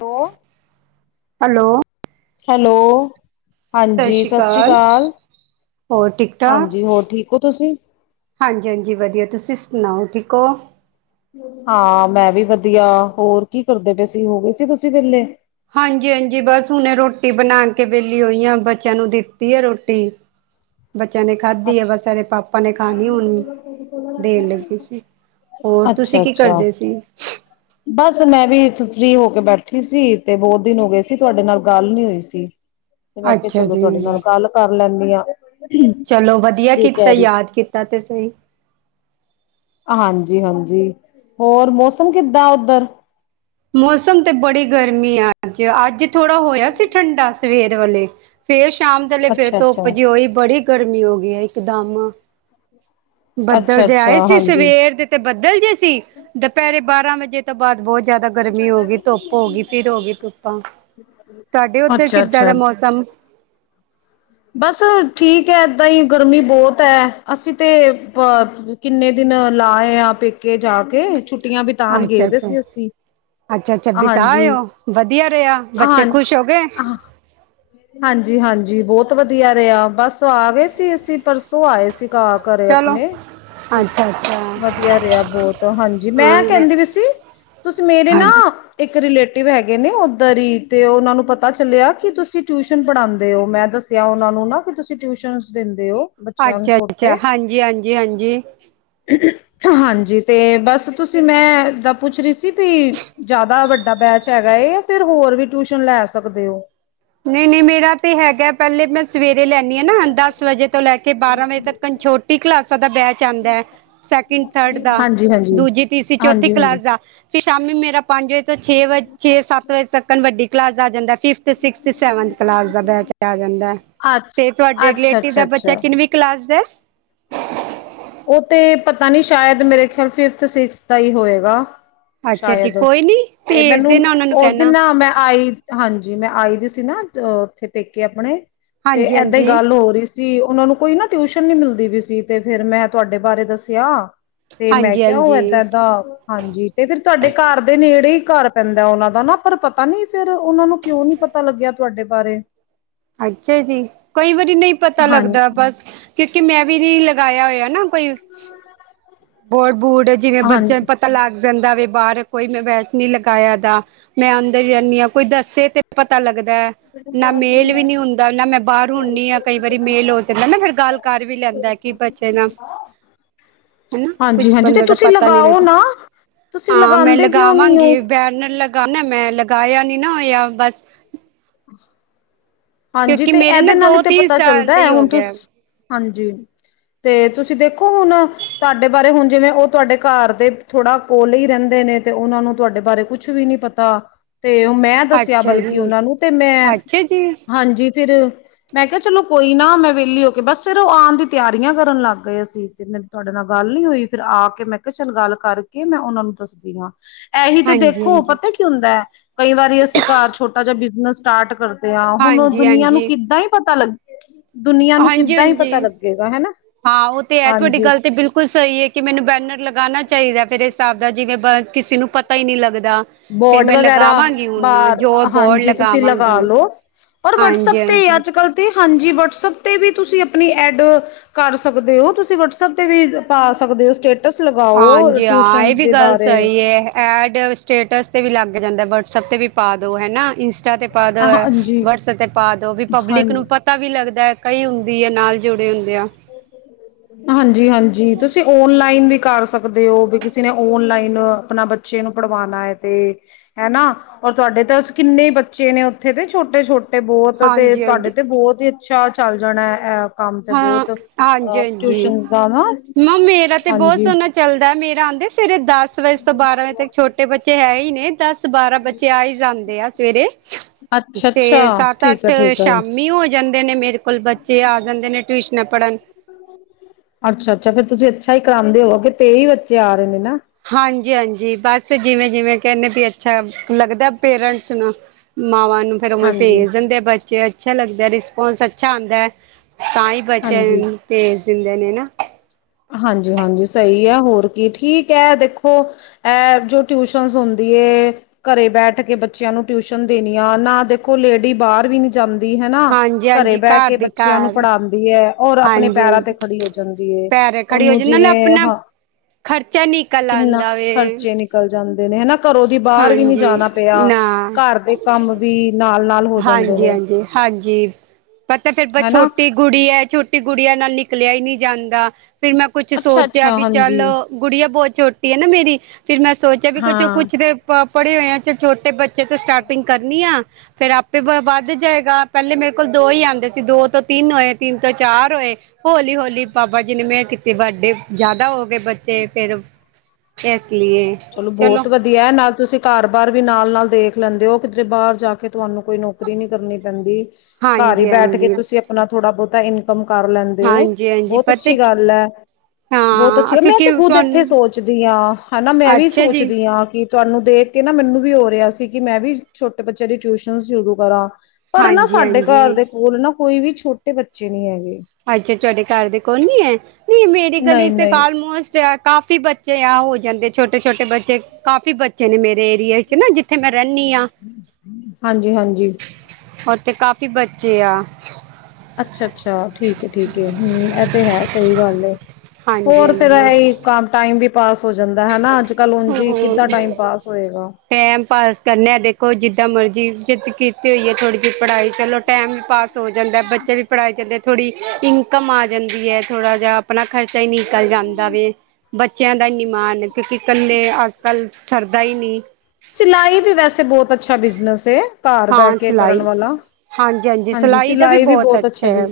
ਦੋ hello hello ਸਤਿ ਹਾਂਜੀ ਸ਼੍ਰੀ ਸਸ਼੍ਰੀ ਅਕਾਲ ਕਾਲ ਹੋਰ ਠੀਕ ਠਾਕ ਹਾਂਜੀ ਹੋਰ ਠੀਕ ਓ ਤੁਸੀਂ ਹਾਂਜੀ, ਹਾਂਜੀ ਵਧੀਆ ਤੁਸੀਂ ਸੁਣਾਓ ਠੀਕ ਓ? ਹਾਂ, ਮੈਂ ਵੀ ਵਧੀਆ, ਹੋਰ ਕੀ ਕਰਦੇ ਪਏ ਸੀ? ਹੋ ਗਏ ਸੀ ਤੁਸੀਂ ਵੇਲੇ। ਹਾਂਜੀ-ਹਾਂਜੀ ਬਸ ਹੁਨੇ ਰੋਟੀ ਬਨਾ ਕੇ ਵੇਹਲੀ ਹੋਈ ਆ, ਬੱਚਿਆਂ ਨੂੰ ਦਿੱਤੀ ਏ ਰੋਟੀ। [inaudible] ਬੱਚਿਆਂ ਨੇ ਖਾਧੀ ਏ, ਬਸ ਅੱਛਾ ਏਦੇ ਪਾਪਾ ਨੇ ਖਾਨੀ ਹੁਨ, ਦੇਨ ਲੱਗੀ ਸੀ। ਹੋਰ, ਤੁਸੀਂ ਅੱਛਾ ਕੀ ਅੱਛਾ ਕਰਦੇ ਸੀ? ਬਸ ਮੈਂ ਵੀ ਇਥੋਂ ਫ੍ਰਰੀ ਹੋ ਕੇ ਬੈਠੀ ਸੀ, ਤੇ ਬੋਹਤ ਦਿਨ ਹੋ ਗਏ ਸੀ। ਤੁਹਾਡੇ ਨਾਲ ਗੱਲ ਨੀ ਹੋਈ ਸੀ। ਤੇ ਮੈਂ ਕੇਆ ਅੱਛਾ ਚਲੋ, ਤੁਹਾਡੇ ਨਾਲ ਜੀ ਗੱਲ ਕਰ ਲੈਂਨੀ ਆ। ਚਲੋ ਵਧੀਆ ਕੀਤਾ ਈ, ਯਾਦ ਕੀਤਾ ਤੇ ਸਹੀ। ਹਾਂਜੀ-ਹਾਂਜੀ ਹੋਰ ਮੌਸਮ ਕਿੱਦਾਂ ਓਧਰ? ਮੌਸਮ ਤੇ ਬੜੀ ਗਰਮੀ ਆ, ਅੱਜ -ਅੱਜ ਥੋੜ੍ਹਾ ਹੋਏਆ ਸੀ। ਠੰਡਾ ਸਵੇਰ ਵੇਲੇ ਫੇਰ ਸ਼ਾਮ ਦਲੇ ਫੇਰ ਅੱਛਾ ਧੁੱਪ ਅੱਛਾ ਜੀ ਹੋਈ, ਬੜੀ ਗਰਮੀ ਹੋ ਗਈ ਆ ਇਕਦਮ। ਬੱਦਲ ਅੱਛਾ ਜੇ ਅੱਛਾ ਆਏ ਸੀ, ਹਾਂਜੀ ਸਵੇਰ ਦੇ ਤੇ ਬੱਦਲ ਜੇ ਸੀ, ਦੁਪੇਹਰੇ ਬਾਰਾਂ ਵਜੇ ਤੋਂ ਬਾਅਦ ਬਹੁਤ ਜੇਆਦਾ ਗਰਮੀ ਹੋ ਗਈ, ਧੁੱਪ ਹੋ ਗਈ ਫਿਰ ਹੋ ਗਈ ਧੁੱਪਾਂ, ਤੁਹਾਡੇ ਉੱਧਰ ਅੱਛਾ ਕਿੱਦਾਂ ਦਾ ਅੱਛਾ ਮੌਸਮ? ਬਸ ਠੀਕ ਏ, ਏਦਾਂ ਹੀ ਗਰਮੀ ਬੋਹਤ ਏ। ਅਸੀਂ ਤੇ ਪ ਕਿੰਨੇ ਦਿਨ ਲਾਏ ਆ, ਪੇਕੇ ਜਾ ਕੇ ਛੁੱਟੀਆਂ ਬਿਤਾਨ ਗਏ ਅੱਛਾ ਦੇ ਅੱਛਾ ਸੀ ਅੱਸੀਂ। ਅੱਛਾ, ਅੱਛਾ ਬਿਤਾ ਆਏ ਓ, ਵਧੀਆ ਰੇਆ ਹਾਂ ਬੱਚੇ ਖ਼ੁਸ਼ ਹੋ ਗਏ। ਹਾਂਜੀ -ਹਾਂਜੀ ਬੋਹਤ ਤ ਵਧੀਆ ਰੇਆ, ਬਸ ਆ ਗਏ ਸੀ। ਅਸੀਂ ਪਰਸੋਂ ਆਏ ਸੀ ਘ ਘਰੇ ਚਲੋ ਅਪਨੇ। ਅੱਛਾ ਅੱਛਾ ਹਾਂ ਵਧੀਆ ਰੇਆ ਬੋਹਤ, ਹਾਂਜੀ ਮੈਂ ਕਹਿੰਦੀ ਵੀ ਸੀ ਤੁਸੀਂ ਮੇਰੇ ਨਾ ਹਾਂਜੀ ਇੱਕ ਰਿਲੇਟਿਵ ਹੈਗੇ ਨੇ, ਉੱਧਰ ਹੀ ਤੇ ਉਹਨਾਂ ਨੂੰ ਪਤਾ ਚੱਲੇਆ। ਕਿ ਤੁਸੀਂ ਟਿਊਸ਼ਨ ਪੜ੍ਹਾਂਦੇ ਓ, ਮੈਂ ਦੱਸ ਸੇਆ, ਉਨ੍ਹਾਂ ਨੂੰ ਨਾ, ਕਿ ਤੁਸੀਂ ਟਿਊਸ਼ਨ ਦਿੰਦੇ ਓ। ਅੱਛਾ, ਅੱਛਾ ਹਾਂਜੀ -ਹਾਂਜੀ- ਹਾਂਜੀ। ਹਾਂਜੀ ਤੇ ਬਸ ਤੁਸੀਂ ਮੈਂ ਓਦਾ ਪੁੱਛ ਰੀ ਸੀ ਵੀ ਜੇਆਦਾ ਵੱਡਾ ਬੈਚ ਹੈਗਾ ਏ, ਜਾਂ ਫੇਰ ਹੋਰ ਵੀ ਟਿਊਸ਼ਨ ਲੈ ਸਕਦੇ ਓ। ਨਈ-ਨਈ ਮੇਰਾ ਤੇ ਹੈਗਾ ਪੇਹਲੇ ਮੈਂ ਸਵੇਰੇ ਲੈਨੀ ਆ ਨਾ, ਦਸ ਵਜੇ ਤੋਂ ਲੈ ਕੇ ਬਾਰਾਂ ਵਜੇ ਤੱਕਨ ਛੋਟੀ ਕਲਾਸਾਂ ਦਾ ਬੈਚ ਆਂ ਦਾ ਸੈਕਿੰਡ -ਥਰਡ ਦਾ, ਹਾਂਜੀ ਹਾਂਜੀ ਦੂਜੀ, ਤੀਸਰੀ, ਚੌਥੀ ਹਾਂਜੀ ਹਾਂਜੀ ਕਲਾਸ ਦਾ। ਫੇਰ ਸ਼ਾਮੀ ਮੇਰਾ ਪੰਜ ਵਜੇ ਤੋਂ ਛੇ ਵਜ, ਛੇ -ਸੱਤ ਵਜੇ ਤੱਕਨ ਵੱਡੀ ਕਲਾਸ ਦਾ ਆ ਜਾਂਦਾ। ਫਿਫਥ- ਸਿਕਸ ਤੇ ਸੈਵੰਥ ਕਲਾਸ ਦਾ ਬੈਚ ਆ ਜਾਂਦਾ, ਅੱਛ ਤੇ ਤੁਹਾਡੇ ਅੱਛਾ ਰਿਲੇਟਿਵ ਅੱਛਾ ਦਾ ਬਚਾ ਅੱਛਾ ਕਿਨਵੀ ਕਲਾਸ ਦਾ। ਓ ਤੇ ਪਤਾ ਨੀ ਸ਼ਾਏਦ, ਮੇਰੇ ਖੇਆਲ ਫਿਫਥ- ਸਿਕਸਥ ਦਾ ਹੀ ਹੋਏਗਾ। ਅੱਛਾ ਜੀ ਸ਼ਾਏਦ ਕੋਈ ਨੀ ਤੇ ਭੇਜ ਮੈਨੂੰ ਦੇਣਾ ਉਹਨਾਂ ਨੂੰ ਉਸ ਦਿਨ ਕਹਿਣਾ ਨਾ ਮੈਂ ਆਈ। ਹਾਂਜੀ, ਮੈਂ ਆਈ ਦੀ ਸੀ ਨਾ ਓ, ਉੱਥੇ ਪੇਕੇ ਆਪਨੇ ਤੇ ਹਾਂਜੀ ਏਦਾਂ ਈ ਹਾਂਜੀ ਗੱਲ ਹੋ ਰਹੀ ਸੀ, ਉਨਾਂ ਨੂੰ ਕੋਈ ਨਾ ਟਿਊਸ਼ਨ ਨੀ ਮਿਲਦੀ ਪਈ ਸੀ, ਤੇ ਫੇਰ ਮੈਂ ਤੁਹਾਡੇ ਬਾਰੇ ਦੱਸਿਆ ਤੇ ਮੈਂ ਹਾਂਜੀ ਕੇਆ, ਓ ਹਾਂਜੀ ਏਦਾਂ -ਏਦਾਂ ਹਾਂਜੀ, ਤੇ ਫੇਰ ਤੁਹਾਡੇ ਘਰ ਦੇ ਨੇੜੇ ਹੀ ਘਰ ਪੈਂਦਾ, ਉਨਾਂ ਦਾ ਨਾ ਪਰ ਪਤਾ ਨੀ ਫੇਰ ਉਨਾਂ ਨੂੰ ਕਿਉਂ ਨੀ ਪਤਾ ਪਤਾ ਲੱਗੇਆ ਤੁਹਾਡੇ ਬਾਰੇ। ਅੱਛਾ ਜੀ, ਕਈ ਵਾਰੀ ਨਈ ਪਤਾ ਹਾਂ ਲੱਗਦਾ ਬਸ ਕਿਉਂਕਿ, ਮੈਂ ਵੀ ਨੀ ਲਗਾਏਆ ਹੋਏਆ ਨਾ ਕੋਈ ਬੋਰਡ-ਬੂਡ ਜਿਵੇਂ ਹਾਂ ਬੱਚਿਆਂ ਨੂੰ ਪਤਾ ਲੱਗ ਜਾਂਦਾ ਵੇ, ਬਾਹਰ ਕੋਈ ਮੈਂ ਬੈਚ ਨੀ ਲਗਾਏਆ ਦਾ। ਮੈਂ ਅੰਦਰ ਈ ਰੈਨੀ ਆਂ, ਕੋਈ ਦੱਸੇ ਤੇ ਪਤਾ ਲੱਗਦਾ। ਨਾ ਮੇਲ ਵੀ ਨੀ ਹੁੰਦਾ ਨਾ, ਮੈਂ ਬਾਹਰ ਹੁੰਨੀ ਆਂ। ਕਈ ਵਾਰੀ ਮੇਲ ਹੋ ਜਾਂਦਾ ਨਾ, ਫੇਰ ਗੱਲ ਕਰ ਵੀ ਲੈਂਦਾ। ਕੀ ਬੱਚੇ ਨਾ ਹਨਾ ਹਾਂਜੀ ਕੁਛ ਹਾਂਜੀ ਤੇ ਬੰਦੇ ਦਾ ਤੁਸੀਂ ਪਤਾ ਨੀ ਲਗਾਓ ਲੱਗਦਾ। ਨਾ ਤੁਸੀਂ ਹਾਂ ਮੈਂ ਲਗਾਉਂਦੇ ਕਿਉਂ ਨੀ ਹੋ ਲਗਾਵਾਂਗੀ ਬੈਨਰ ਲਗਾਨੈ ਮੈਂ ਲਗਾਇਆ ਨੀ ਨਾ ਹੋਆ, ਬਸ ਹਾਂਜੀ ਕਿਉਂਕਿ ਤੇ ਮੇਰੇ ਨਾ ਇਹਦੇ ਨਾਲ ਹੀ ਦੋ ਤੇ ਤਿੰਨ ਪਤਾ ਸਾਲ ਚੱਲਦਾ ਤੇ ਹੈ ਹੀ ਹੋ ਹੁਣ ਤੁਸ ਗਿਆ ਹਾਂਜੀ, ਤੇ ਤੁਸੀਂ ਦੇਖੋ ਹੁਣ ਤੁਹਾਡੇ ਬਾਰੇ ਹੁਣ ਜਿਵੇਂ ਉਹ ਤੁਹਾਡੇ ਘਰ ਦੇ ਥੋੜਾ ਕੋਲੇ ਹੀ ਰਹਿੰਦੇ ਨੇ ਤੇ ਉਹਨਾਂ ਨੂੰ ਤੁਹਾਡੇ ਬਾਰੇ ਕੁਛ ਵੀ ਨੀ ਪਤਾ ਤਾਂ ਤੇ ਉਹ ਮੈਂ ਦੱਸਿਆ ਅੱਛਾ ਬਲਕਿ ਜੀ ਉਹਨਾਂ ਨੂੰ ਤੇ ਮੈਂ ਅੱਛਾ ਜੀ, ਹਾਂਜੀ ਫਿਰ ਮੈਂ ਕਿਹਾ ਚਲੋ ਕੋਈ ਨਾ ਮੈਂ ਵਿਹਲੀ ਹੋ ਕੇ ਬਸ ਫੇਰ ਉਹ ਆਉਣ ਦੀ ਤਿਆਰੀਆਂ ਕਰਨ ਲੱਗ ਗਏ ਸੀ। ਤੇ ਮੈ ਤੁਹਾਡੇ ਨਾਲ ਗੱਲ ਨੀ ਹੋਈ ਫਿਰ ਆ ਕੇ ਮੈਂ ਕਿਹਾ ਚੱਲ ਗੱਲ ਕਰਕੇ ਮੈਂ ਉਹਨਾਂ ਨੂੰ ਦੱਸਦੀ ਆ। ਐਹੀ ਤੇ ਦੇਖੋ ਹਾਂਜੀ-ਹਾਂਜੀ, ਪਤਾ ਕੀ ਹੁੰਦਾ ਹੈ ਕਈ ਵਾਰੀ ਅਸੀਂ ਘਰ ਛੋਟਾ ਜਿਹਾ ਬਿਜਨਸ ਸਟਾਰਟ ਕਰ ਦੇ ਆ ਹੁਣ ਦੁਨੀਆਂ ਨੂੰ ਹਾਂਜੀ-ਹਾਂਜੀ, ਕਿੱਦਾਂ ਹੀ ਪਤਾ ਲੱਗੇ ਹਾਂਜੀ-ਹਾਂਜੀ ਹਾਂ ਉਹ ਤੇ ਹੈ। ਤੁਹਾਡੀ ਹਾਂਜੀ ਗੱਲ ਤੇ ਬਿਲਕੁਲ ਕੁਛ ਸਹੀ ਹੈ ਕਿ ਮੈਨੂੰ ਬੈਨਰ ਲਗਾਣਾ ਚਾਹੀਦੈ ਫੇਰੇ ਹਿਸਾਬ ਦਾ ਜਿਵੇਂ ਬ ਕਿਸੇ ਨੂੰ ਪਤਾ ਹੀ ਨੀ ਲੱਗਦਾ। ਫਿਰ ਬੋਰਡ ਮੈਂ ਵਗੈਰਾ ਲਗਾਵਾਂਗੀ ਹੁਣ ਬਾਰ ਜੋ ਬੋਰਡ ਹਾਂਜੀ ਤੁਸੀਂ ਲਗਾ ਲਗਾਵਾਂਗੀ। ਲਓ ਔਰ ਵਟਸਐਪ ਤੇ ਹਾਂਜੀ-ਹਾਂਜੀ, ਹਾਂਜੀ ਅੱਜ-ਕੱਲ ਤੇ ਹਾਂਜੀ ਵਟਸਪ ਤੇ ਵੀ ਤੁਸੀਂ ਆਪਣੀ ਐਡ ਕਰ ਸਕਦੇ ਹੋ। ਤੁਸੀਂ ਵਟਸਪ ਤੇ ਵੀ ਪਾ ਸਕਦੇ ਹੋ ਸਟੇਟਸ। ਲਗਾਓ ਹਾਂਜੀ ਹਾਂ ਟਿਊਸ਼ਨ ਇਹ ਵੀ ਦੇ ਗੱਲ ਬਾਰੇ ਸਹੀ ਏ। ਐਡ ਸਟੇਟਸ ਤੇ ਵੀ ਲੱਗ ਜਾਂਦੈ, ਵਟਸਐਪ ਤੇ ਵੀ ਪਾਦੋ ਹੈ ਨਾ ਇੰਸ ਟਾ ਤੇ ਪਾ ਦੋ ਹਾਂਜੀ ਵਟਸ ਤੇ ਪਾ ਦੋ ਵੀ ਪਬਲਿਕ ਨੂੰ ਹਾਂਜੀ ਪਤਾ ਪਤਾ ਵੀ ਲੱਗਦਾ ਕਈ ਹੁੰਦੀ ਹੈ ਨਾਲ ਜੁੜੇ ਹੁੰਦੇ ਆ। [inaudible] ਹਾਂਜੀ-ਹਾਂਜੀ ਤੁਸੀਂ ਓਨਲਾਈਨ ਵੀ ਕਰ ਸਕਦੇ ਹੋ। ਬੀ ਕਿਸੇ ਨੇ ਓਨਲਾਈਨ ਆਪਣਾ ਬੱਚੇ ਨੂੰ ਪੜ੍ਹਵਾਉਣਾ ਹੈ ਤੇ ਹੈਨਾ ਔਰ ਤੁਹਾਡੇ ਤਾਂ ਕਿੰਨੇ ਬੱਚੇ ਨੇ ਉੱਥੇ ਤੇ ਛੋਟੇ-ਛੋਟੇ ਤੇ ਬਹੁਤ ਤੇ ਤੁਹਾਡੇ ਹਾਂਜੀ-ਹਾਂਜੀ ਤੇ ਬਹੁਤ ਹੀ ਅੱਛਾ ਚੱਲ ਜਾਣਾ ਐ ਕੰਮ ਤੇ ਹਾਂ ਬਹੁਤ। ਹਾਂਜੀ-ਹਾਂਜੀ। ਟਿਊਸ਼ਨ ਦਾ ਨਾ ਨ ਮੇਰਾ ਤੇ ਬਹੁਤ ਹਾਂਜੀ ਸੋਹਣਾ ਚੱਲਦੈ। ਮੇਰਾ ਆਦੇ ਸਵੇਰੇ ਦਸ ਵਜੇ ਤੋਂ ਬਾਰਾਂ ਵਜੇ ਤੱਕ ਛੋਟੇ ਬੱਚੇ ਹੈ ਹੀ ਨੇ ਦਸ ਬਾਰਾਂ ਬੱਚੇ ਆ ਹੀ ਜਾਂਦੇ ਆ ਸਵੇਰੇ ਅੱਛਾ-ਅੱਛਾ ਤੇ ਸੱਤ ਠੀਕ ਅੱਠ ਹੈ-ਠੀਕ ਹੈ ਸ਼ਾਮੀ ਹੋ ਜਾਂਦੇ ਨੇ ਮੇਰੇ ਕੋਲ ਬੱਚੇ ਆ ਜਾਂਦੇ ਨੇ ਟਿਊਸ਼ਨਾਂ ਪੜ੍ਹਨ। ਅੱਛਾ-ਅੱਛਾ ਫੇਰ ਤੁਸੀਂ ਅੱਛਾ ਹੀ ਕਰਾਉਂਦੇ ਹੋਵੋਗੇ ਤੇਈ ਬੱਚੇ ਆ ਰਹੇ ਨੇ ਨਾ। ਹਾਂਜੀ-ਹਾਂਜੀ, ਬਸ ਜਿਵੇਂ-ਜਿਵੇਂ ਕਹਿੰਣੇ ਬੀ ਅੱਛਾ ਲੱਗਦਾ ਪੇਰੈਂਟਸ ਨੂੰ ਮਾਵਾਂ ਨੂੰ। ਫੇਰ ਉਵੇਂ ਭੇਜ ਹਾਂਜੀ-ਹਾਂਜੀ ਦਿੰਦੇ ਬੱਚੇ ਅੱਛਾ ਲੱਗਦਾ ਰਿਸਪੋਂਸ ਅੱਛਾ ਆਉਂਦਾ ਹੈ ਤਾਂ ਹੀ ਬੱਚਿਆਂ ਨੂੰ ਭੇਜ ਦਿੰਦੇ ਨੇ ਨਾ। ਹਾਂਜੀ-ਹਾਂਜੀ ਸਹੀ ਐ ਹੋਰ ਕੀ ਠੀਕ ਹੈ ਦੇਖੋ ਇਹ ਜੋ ਟਿਊਸ਼ਨਸ ਹੁੰਦੀ ਏ ਘਰੇ ਬੈਠ ਕੇ ਬੱਚਿਆਂ ਨੂੰ ਟਿਊਸ਼ਨ ਦੇਣੀ ਆ ਨਾ ਦੇਖੋ ਲੇਡੀ ਬਾਹਰ ਵੀ ਨੀ ਜਾਂਦੀ ਹੈਨਾ, ਘਰੇ ਹਾਂਜੀ-ਹਾਂਜੀ ਬਹਿ ਘਰ ਕੇ ਦੀ ਬੱਚਿਆਂ ਨੂੰ ਘਰ ਪੜ੍ਹਾ ਦੀਏ ਔਰ ਆਪਣੇ ਪੈਰਾਂ ਤੇ ਹਾਂਜੀ-ਹਾਂਜੀ ਖੜੀ ਹੋ ਜਾਂਦੀ ਏ। ਪੈਰ ਖੜੀ ਹੋ ਉਹਨੂੰ ਜਾ ਨਾਲ ਜਿਵੇਂ ਆਪਣਾ ਹਾਂ, ਖਰਚਾ ਨਿਕਲ ਕਿੰਨਾ ਆਂਦਾ ਵੇ ਖਰਚੇ ਨਿਕਲ ਜਾਂਦੇ ਨੇ ਹਨਾ। ਘਰੋਂ ਦੀ ਬਾਹਰ ਵੀ ਨੀ ਹਾਂਜੀ ਜਾਣਾ ਪਿਆ ਨਾ ਘਰ ਦੇ ਕੰਮ ਵੀ ਨਾਲ-ਨਾਲ ਹੋ ਜਾਂਦੇ ਹਾਂਜੀ ਨੇ ਹਾਂਜੀ ਹਨਾ। ਗੁੜੀਐ ਹੈ ਛੋਟੀ ਗੁੜੀਆਂ ਨਾਲ ਨਿਕਲਿਆ ਹੀ ਨਹੀਂ ਜਾਂਦਾ। ਫਿਰ ਮੈਂ ਕੁੱਛ ਸੋਚਿਆ ਅੱਛਾ-ਅੱਛਾ ਬੀ ਚੱਲ ਹਾਂਜੀ ਗੁੜੀਆ ਬਹੁਤ ਛੋਟੀ ਹੈ ਨਾ ਮੇਰੀ ਫਰ ਮੈਂ ਸੋਚਿਆ ਵੀ ਹਾਂ। ਕੁੱਛ ਦੇ ਪੜ੍ਹੇ ਹੋਏ ਆ ਚ ਛੋਟੇ ਬਚੇ ਤ ਸਟਾਰਟਿੰਗ ਕਰਨੀ ਆ। ਫੇਰ ਆਪੇ ਵੱਧ ਜਾਏਗਾ। ਪਹਿਲੇ ਮੇਰੇ ਕੋਲ ਦੋ ਹੀ ਆਉਂਦੇ ਸੀ ਦੋ ਤੋਂ ਤਿੰਨ ਹੋਏ ਤਿੰਨ ਤੋਂ ਚਾਰ ਹੋਏ। ਹੋਲੀ-ਹੋੌਲੀ ਬਾਬਾ ਜੀ ਨੇ ਮੈਂ ਕੀਤੀ ਵੱਡੇ ਜ਼ਿਆਦਾ ਹੋ ਗਏ ਬੱਚੇ। ਫੇਰ ਐਸ ਲੀਏ। ਚਲੋ ਬੋਤ ਵ ਦੀਆ ਨਾਲ ਤੁਸੀਂ ਕਾਰ-ਬਾਰ ਵੀ ਨਾਲ ਨਾਲ ਦੇਖ ਲੈਂਦੇ ਹੋ ਕੀਦਰੇ ਬਾਰ ਜਾ ਕੇ ਧੁਆਨੂੰ ਕੋਈ ਨੌਕਰੀ ਨੀ ਕਰਨੀ ਪੈਂਦੀ। ਘਰ ਈ ਹਾਂਜੀ ਬੈਠ ਕੇ ਹਾਂਜੀ ਤੁਸੀਂ ਆਪਣਾ ਥੋੜਾ-ਬੌਤਾ ਇਨਕਮ ਕਰ ਲੈਂਦੇ ਓ, ਹਾਂਜੀ ਹਾਂਜੀ ਬਹੁਤ ਪਤਾ ਅੱਛੀ ਗੱਲ ਐ। ਬਹੁਤ ਅੱਛੀ ਹਾਂ ਗ ਮੈਂ ਕਿਉਂਕਿ ਤੇ ਖੁਦ ਐਥੇ ਤੁਹਾਨੂੰ ਸੋਚਦੀ ਆਂ, ਹਨਾ ਮੈਂ ਵੀ ਅੱਛਾ ਜੀ ਸੋਚਦੀ ਆਂ, ਕੀ ਧੁਆਨੂੰ ਦੇਖ ਕੇ ਨਾ ਮੈਨੂੰ ਵੀ ਹੋ ਰੇਆ ਸੀ ਕੀ ਮੈਂ ਵੀ ਛੋਟੇ ਬੱਚੇਆਂ ਦੀ ਟੀਊਸ਼ਨ ਸ਼ੁਰੂ ਕਰਾਂ। ਪਰ ਨਾ ਹਾਂਜੀ ਸਾਡੇ ਘਰ ਹਾਂਜੀ ਦੇ ਕੋਲ ਨਾ ਕੋਈ ਵੀ ਛੋਟੇ ਬੱਚੇ ਨਈ ਹੈਗੇ। ਅੱਛਾ ਧਾਡੇ ਘਰ ਦੇ ਕੋ ਨੀ ਐ, ਨੀ ਮੇਰੀ ਗਲੀ ਨਹੀਂ ਤੇ ਨਹੀਂ ਕਾਲਮੋਸ ਚ ਕਾਫੀ ਬੱਚੇ ਆ ਹੋ ਜਾਂਦੇ ਛੋਟੇ-ਛੋਟੇ ਬੱਚੇ ਕਾਫੀ ਬੱਚੇ ਨੇ ਮੇਰੇ ਏਰੀਏ ਚ ਨਾ ਜੀ ਥੇ ਮੈਂ ਰੈਂਨੀ ਆਂ, ਹਾਂਜੀ ਹਾਂਜੀ ਓਥੇ ਕਾਫੀ ਬੱਚੇ ਆ। ਅੱਛਾ-ਅੱਛਾ ਠੀਕ ਏ ਠੀਕ ਏ ਹੂੰ ਐ ਤੇ ਹੈ ਸਈ ਗੱਲ ਏ, ਹਾਂਜੀ ਹੋਰ ਫੇਰ ਹਾਂਜੀ ਐਈ ਕਾਮ ਟਾਈਮ ਵੀ ਪਾਸ ਹੋ ਜਾਂਦਾ ਹਨਾ ਅੱਜ-ਕੱਲ ਉਂਜ ਈ ਕਿਦਾਂ ਹੋਰ ਟਾਈਮ ਪਾਸ ਹੋਏਗਾ। ਟੈਮ ਪਾਸ ਕਰਨੇ ਆ ਦੇਖੋ ਜਿਦਾਂ ਮਰਜ਼ੀ, ਜਿਦ ਕੀਤੀ ਹੋਈ ਹੈ ਥੋੜੀ ਜੀ ਪੜਾਈ ਚਲੋ ਟਾਈਮ ਵੀ ਪਾਸ ਹੋ ਜਾਂਦਾ ਬੱਚੇ ਵੀ ਪੜਾਏ ਜਾਂਦੇ ਥੋੜੀ ਇਨਕਮ ਆ ਜਾਂਦੀ ਏ ਥੋੜਾ ਜੇਆ ਆਪਣਾ ਖਰਚਾ ਈ ਨੀਕਲ ਜਾਂਦਾ ਵੇ, ਬੱਚੇਆਂ ਦਾ ਨੀ ਮਾਨ। ਕੋਉਂਕੀ ਕੇ ਅੱਜ-ਕੱਲ ਸਰਦਾ ਈ ਨੀ। ਸੀਲਾਈ ਵੀ ਵੈਸੇ ਬਹੁਤ ਅੱਛਾ ਬਿਜਨਸ ਏ। ਘਰ ਬੈ ਹਾਂ ਕੇ ਕਰਨ ਸਿਲਾਈ ਵਾਲਾ, ਹਾਂਜੀ ਸਿਲਾਈ ਵੀ ਬੋਤ ਅੱਛਾ ਬੀ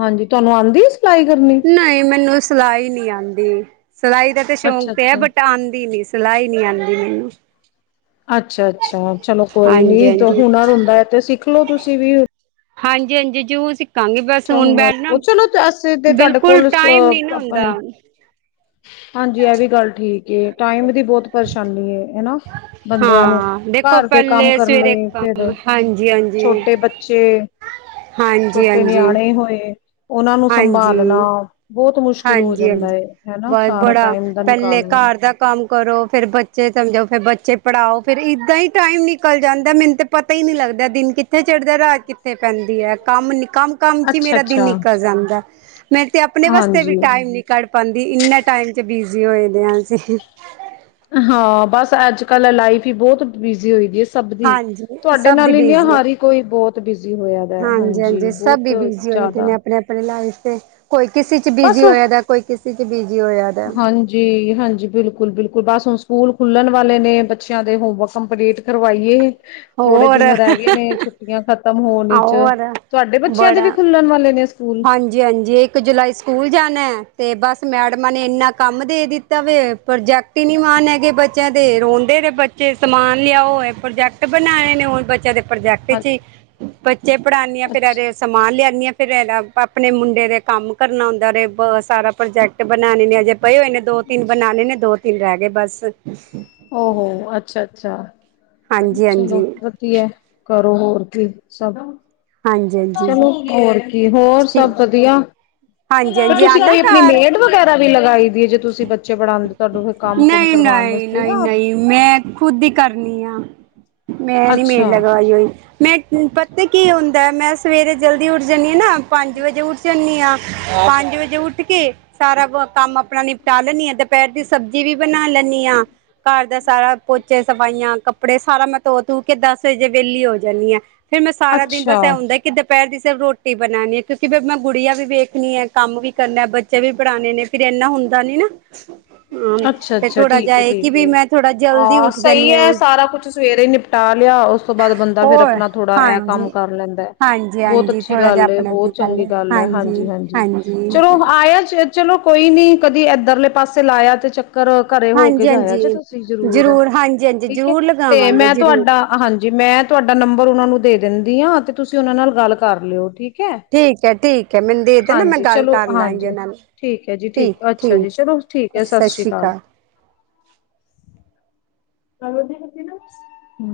ਹਾਂਜੀ ਤੁਆਨੂੰ ਆਂਦੀ ਲਾਈ ਕਰਨੀ। ਨਈ ਮੈਨੂੰ ਸਿਲਾਈ ਨਈ ਆਂਦੀ, ਸਿਲਾਈ ਦਾ ਤੇ ਅੱਛਾ ਸ਼ੌਂਕ ਤੇ ਐਂ ਅੱਛਾ। ਬਟ ਆਂਦੀ ਨੀ। ਲਾਈ ਨੀ ਆਂਦੀ ਮੈਨੂੰ। ਅੱਛਾ-ਅੱਛਾ ਚਲੋ ਕੋਈ ਹਾਂਜੀ ਨੀ ਤੋ ਹਾਂਜੀ ਹੁਨਰ ਹੁੰਦਾ ਐ ਤੇ ਸਿਖਲੋ ਤੁਸੀਂ ਵੀ। ਹਾਂਜੀ ਹਾਂਜੀ ਜੂਲ ਸੀ ਅੱਛਾ ਹੁਣ, ਓ ਚਲੋ ਅਸੀ ਤੇ ਧਾਡੇ ਬਿਲਕੁਲ ਕੋਲ ਸ ਟਾਈਮ ਨੀ ਨਾ ਹੁੰਦਾ ਅਪਨੇ ਹਾਂਜੀ ਐ ਵੀ ਗੱਲ ਠੀਕ ਏ, ਟਾਈਮ ਦੀ ਬਹੁਤ ਪਰੇਸ਼ਾਨੀ ਹਨਾ ਬੰਦੇਆਂ ਨੂੰ ਹਾਂ ਦੇਖੋ ਘਰ ਦੇ ਪਹਿਲੇ ਕੰਮ ਕਰਨੇ ਸਵੇਰੇ ਕੰਮ ਫੇਰ, ਹਾਂਜੀ ਹਾਂਜੀ ਹਾਂਜੀ ਛੋਟੇ ਬੱਚੇ। ਹਾਂਜੀ। ਛੋਟੇ ਹਾਂਜੀ ਨਿਆਣੇ ਹੋਏ, ਓਨਾਂ ਨੂੰ ਹਾਂਜੀ ਸੰਭਾਲਣਾ। ਬਹੁਤ ਮੁਸ਼ਕਿਲ ਹੋ ਹਾਂਜੀ ਜਾਂਦਾ ਏ, ਹੈਨਾ ਬਹੁਤ ਸਾਰਾ ਬੜਾ ਟਾਈਮ ਦਾ ਪਹਿਲੇ ਨੀਕਾਲਣਾ। ਘਰ ਦਾ ਕੰਮ ਕਰੋ ਫੇਰ ਬੱਚੇ ਚਮਜੋ ਫੇਰ ਬੱਚੇ ਪੜਾਓ ਫੇਰ ਈਦਾਂ ਈ ਟਾਈਮ ਨਿਕਲ ਜਾਂਦਾ ਮੇਨੂੰ ਤੇ ਪਤਾ ਈ ਨੀ ਲੱਗਦਾ ਦਿਨ ਕਿਥੇ ਚੜਦਾ ਰਾਤ ਕਿਥੇ ਪੈਂਦੀ ਐ ਕੰਮ ਨੀ ਕੰਮ ਕੰਮ ਚ ਅੱਛਾ ਮੇਰਾ ਦਿਨ ਅੱਛਾ ਨਿਕਲ ਜਾਂਦਾ ਐ, ਮੈਂ ਤੇ ਅਪਨੇ ਵਸ ਹਾਂਜੀ ਨੀ ਕਾਡ ਪਾਂਦੀ ਈਨਾ ਟਾਈਮ ਚ ਬਿਜੀ ਹੋਏ ਦੇਆ ਅਸੀਂ। ਹਾਂ ਬਸ ਅੱਜ-ਕੱਲ ਲਾਈਫ ਈ ਬਹੁਤ ਬਿਜੀ ਹੋਈ ਦੀ ਸਭ ਦੀ, ਹਾਂਜੀ ਤੁਆਡੇ ਸਭ ਦੀ ਨਾਲ ਈ ਨੀ ਆ ਬਿਜ਼ੀ ਹੈ ਹਾਰੀ ਕੋਈ ਬਹੁਤ ਬਿਜੀ ਹੋਏਆ ਦਾ ਹਾਂਜੀ ਬੋਤ ਜਾ ਏਨੇ ਆਪਣੇ-ਆਪਣੇ ਲਾਈਫ ਤੇ ਕੋਈ ਕਿਸੇ ਚ ਬਸ ਬਿਜੀ ਹੋਆ ਦਾ ਕੋਈ ਕਿਸੇ ਚ ਬਿਜੀ ਹੋਏਆ ਦਾ। ਹਾਂਜੀ, ਹਾਂਜੀ ਬਿਲਕੁਲ-ਬਿਲਕੁਲ ਬਸ ਹੁਣ ਸਕੂਲ ਖੁੱਲਣ ਵਾਲੇ ਨੇ ਬੱਚੇਆਂ ਦੇ ਹੋਮਵਰਕ ਕੰਪਲੀਟ ਕਰਵਾਈਏ ਥੋੜੇ ਹੋਰ ਦਿਨ ਰੈ ਗਏ ਨੇ ਛੁੱਟੀਆਂ ਖਤਮ ਹੋਣ ਈਚ। ਹੋਰ ਤੁਹਾਡੇ ਬੱਚੇਆਂ ਦੇ ਵੀ ਖੁੱਲਣ ਵਾਲੇ ਨੇ ਸਕੂਲ? ਹਾਂਜੀ-ਹਾਂਜੀ ਇਕ ਜੁਲਾਈ ਸਕੂਲ ਜਾਨੈ, ਤੇ ਬਸ ਮੈਡਮਾਂ ਨੇ ਐਨਾ ਕੰਮ ਦੇ ਦੇ ਤਾ ਵੇ, ਪ੍ਰੋਜੈਕਟ ਈ ਨੀ ਮਾਨ ਹੈਗੇ ਬੱਚੇਆਂ ਦੇ, ਰੋਂਦੇ ਨੇ ਬੱਚੇ ਸਮਾਨ ਲੇਆਓ ਐ ਪ੍ਰੋਜੈਕਟ ਤੇ ਬਨਾਏ ਨੇ ਹੋਰ ਬੱਚੇਆਂ ਦੇ ਪ੍ਰੋਜੈਕਟ ਹਾਂ ਚ ਈ ਬੱਚੇ ਪੜਾਨੀਆ ਫੇਰ ਅੱਛ ਏਦੇ ਸਮਾਨ ਲੇਆਦੀ ਆਂ ਫੇਰ ਏਦਾ ਆਪਣੇ ਮੁੰਡੇ ਦੇ ਕੰਮ ਕਰਨਾ ਹੁੰਦਾ ਵੇ ਬਾ ਸਾਰਾ ਪ੍ਰੋਜੈਕਟ ਬਣਾਣੇ ਨੇ ਅਜੇ ਪਏ ਹੋਏ ਨੇ ਦੋ-ਤਿੰਨ ਬਨਾਣੇ ਨੇ, ਦੋ-ਤਿੰਨ ਰੈ ਗੇ ਬਸ। ਓਹੋ ਅੱਛਾ, ਅੱਛਾ। ਹਾਂਜੀ ਚਲੋ। ਹਾਂਜੀ ਕੀ ਐ, ਕਰੋ ਹੋਰ ਕੀ ਸਭਾ ਹਾਂਜੀ। ਹਾਂਜੀ ਜੀ ਚਲੋ ਹੋਰ ਕੀ। ਹੋਰ ਸਭ ਠੀਕ ਵਧੀਆ। ਹਾਂਜੀ ਪਰ ਹਾਂਜੀ ਤੁਸੀਂ ਆਨਾ ਕੋਈ ਆਪਣੀ ਘਰ ਮੇਡ ਵ ਘਰਆਲੀ ਲਗਾਈ ਦੀਏ ਜੇ ਤੁਸੀਂ ਬੱਚੇ ਪੜਾਂਦੇ, ਤੁਆਡੇ ਫਿਰ ਕੰਮ-ਕੁਮ ਨਹੀਂ ਕਰਵਾਣ ਨਹੀਂ ਵਾਸਤੇ ਨਹੀਂ ਨਾਂ ਨਹੀਂ ਮੈਂ ਖੁਦ ਈ ਕਰਨੀ ਆਂ। ਮੈਂ ਨੀਂ ਮੇਡ ਅੱਛਾ ਲਗਾਈ ਹੋਈ। ਮੈਂ ਪਤਾ ਕੀ ਹੁੰਦਾ, ਮੈਂ ਸਵੇਰੇ ਜਲਦੀ ਉੱਠ ਜਾਂਣੀ ਆਂ ਨਾਂ, ਪੰਜ ਵਜੇ ਉੱਠ ਜਾਂਣੀ ਆਂ। ਪੰਜ ਵਜੇ ਉੱਠ ਕੇ ਸਾਰਾ ਕੰਮ ਆਪਣਾ ਨਿਪਟਾ ਲੈਣੀ ਆਂ ਦ ਦਪੈਰ ਦੀ ਸਬਜ਼ੀ ਵੀ ਬਣਾ ਲੈਂਣੀ ਆਂ। ਘਰ ਦਾ ਸਾਰਾ ਪੋਚੇ ਸਫਾਈਆਂ ਕੱਪੜੇ ਸਾਰਾ ਮੈਂ ਧੋ-ਧੂ ਕੇ ਦਸ ਵਜੇ ਵੇਲੀ ਹੋ ਜਾਂਣੀ ਆਂ। ਫਿਰ ਮੈਂ ਸਾਰਾ ਦਿਨ ਅੱਛਾ ਬਸ ਏ ਹੁੰਦਾ ਕਿ ਦਪੈਰ ਦੀ ਸਿਰਫ ਰੋਟੀ ਬਣਾਣੀ ਕਿਉਂਕਿ ਮੈਂ ਗੁੜੀਆਂ ਵੀ ਵੇਖਣੀ ਐਂ, ਕੰਮ ਵੀ ਕਰਨਾ। ਬੱਚ ਬੱਚੇ ਵੀ ਪੜ੍ਹਾਣੇ ਨੇ ਫਿਰ ਇੰਨਾ ਹੁੰਦਾ ਨੀਂ ਨਾਂ [inaudible] ਅੱਛਾ ਅੱਛਾ, ਠੀਕ ਐ, ਇਹ ਕਿ ਠੀਕ ਵੀ ਐ। ਮੈਂ ਥੋੜਾ ਜਲਦੀ ਆ ਉੱਠ ਸਹੀ ਜਾਂਦੀ ਐ ਹਾਂ ਸਾਰਾ ਕੁਛ ਸਵੇਰੇ ਨਿਪ ਪਟਾ ਲਿਆ। ਉਸ ਤੋਂ ਬਾਅਦ ਬੰਦਾ ਫਿਰ ਹੋਰ ਆਪਣਾ ਥੋੜਾ ਐ ਕੰਮ ਹਾਂਜੀ ਕਰ ਲੈਂਦਾ। ਹਾਂਜੀ ਬੋਤ ਹਾਂਜੀ ਅੱਛੀ ਥੋੜਾ ਜਿਹਾ ਗੱਲ ਏ ਆਪਣਾ ਤੇ ਬੋਤ ਚੰਗੀ ਗੱਲ ਐ, ਹਾਂਜੀ ਹਾਂਜੀ। ਚਲੋ ਮ ਆਇਆ, ਚਲੋ ਕੋਈ ਨ੍ਹੀਂ ਕਦੀ ਇੱਧਰਲੇ ਪਾਸੇ ਲਾਇਆ ਤੇ ਚੱਕਰ ਘਰੇ ਹੋ ਕੇ ਹਾਂਜੀ ਜਾਇਆ ਹਾਂਜੀ ਜੇ ਤੁਸੀਂ ਜ਼ਰੂਰ। ਹਾਂਜੀ ਹਾਂਜੀ ਠੀਕ ਐ ਜ਼ਰੂਰ ਤੇ ਲਗਾਵਾਂਗੇ ਮੈਂ ਜ਼ਰੂਰ ਤੁਆਡਾ ਹਾਂਜੀ, ਮੈਂ ਤੁਆਡਾ ਨੰਬਰ ਓਨਾਂ ਨੂੰ ਦੇ ਦਿੰਦੀ ਆਂ ਤੇ ਤੁਸੀਂ ਓਨਾਂ ਨਾਲ ਗੱਲ ਕਰ ਲਿਓ। ਠੀਕ ਠੀਕ ਹੈ ਠੀਕ ਹੈ ਮੈਨੂੰ ਦੇ ਦੇਣਾ ਮੈਂ ਹਾਂਜੀ ਐ, ਗੱਲ ਚਲੋ ਕਰ ਲਾਂਗੀ ਹਾਂਜੀ। ਉਹਨਾਂ ਨਾਲ ਠੀਕ ਐ, ਜੀ ਠੀਕ। ਅੱਛਾ ਜੀ, ਚਲੋ ਠੀਕ ਐ। ਸਤਿ ਸ਼੍ਰੀ ਅਕਾਲ। [inaudible]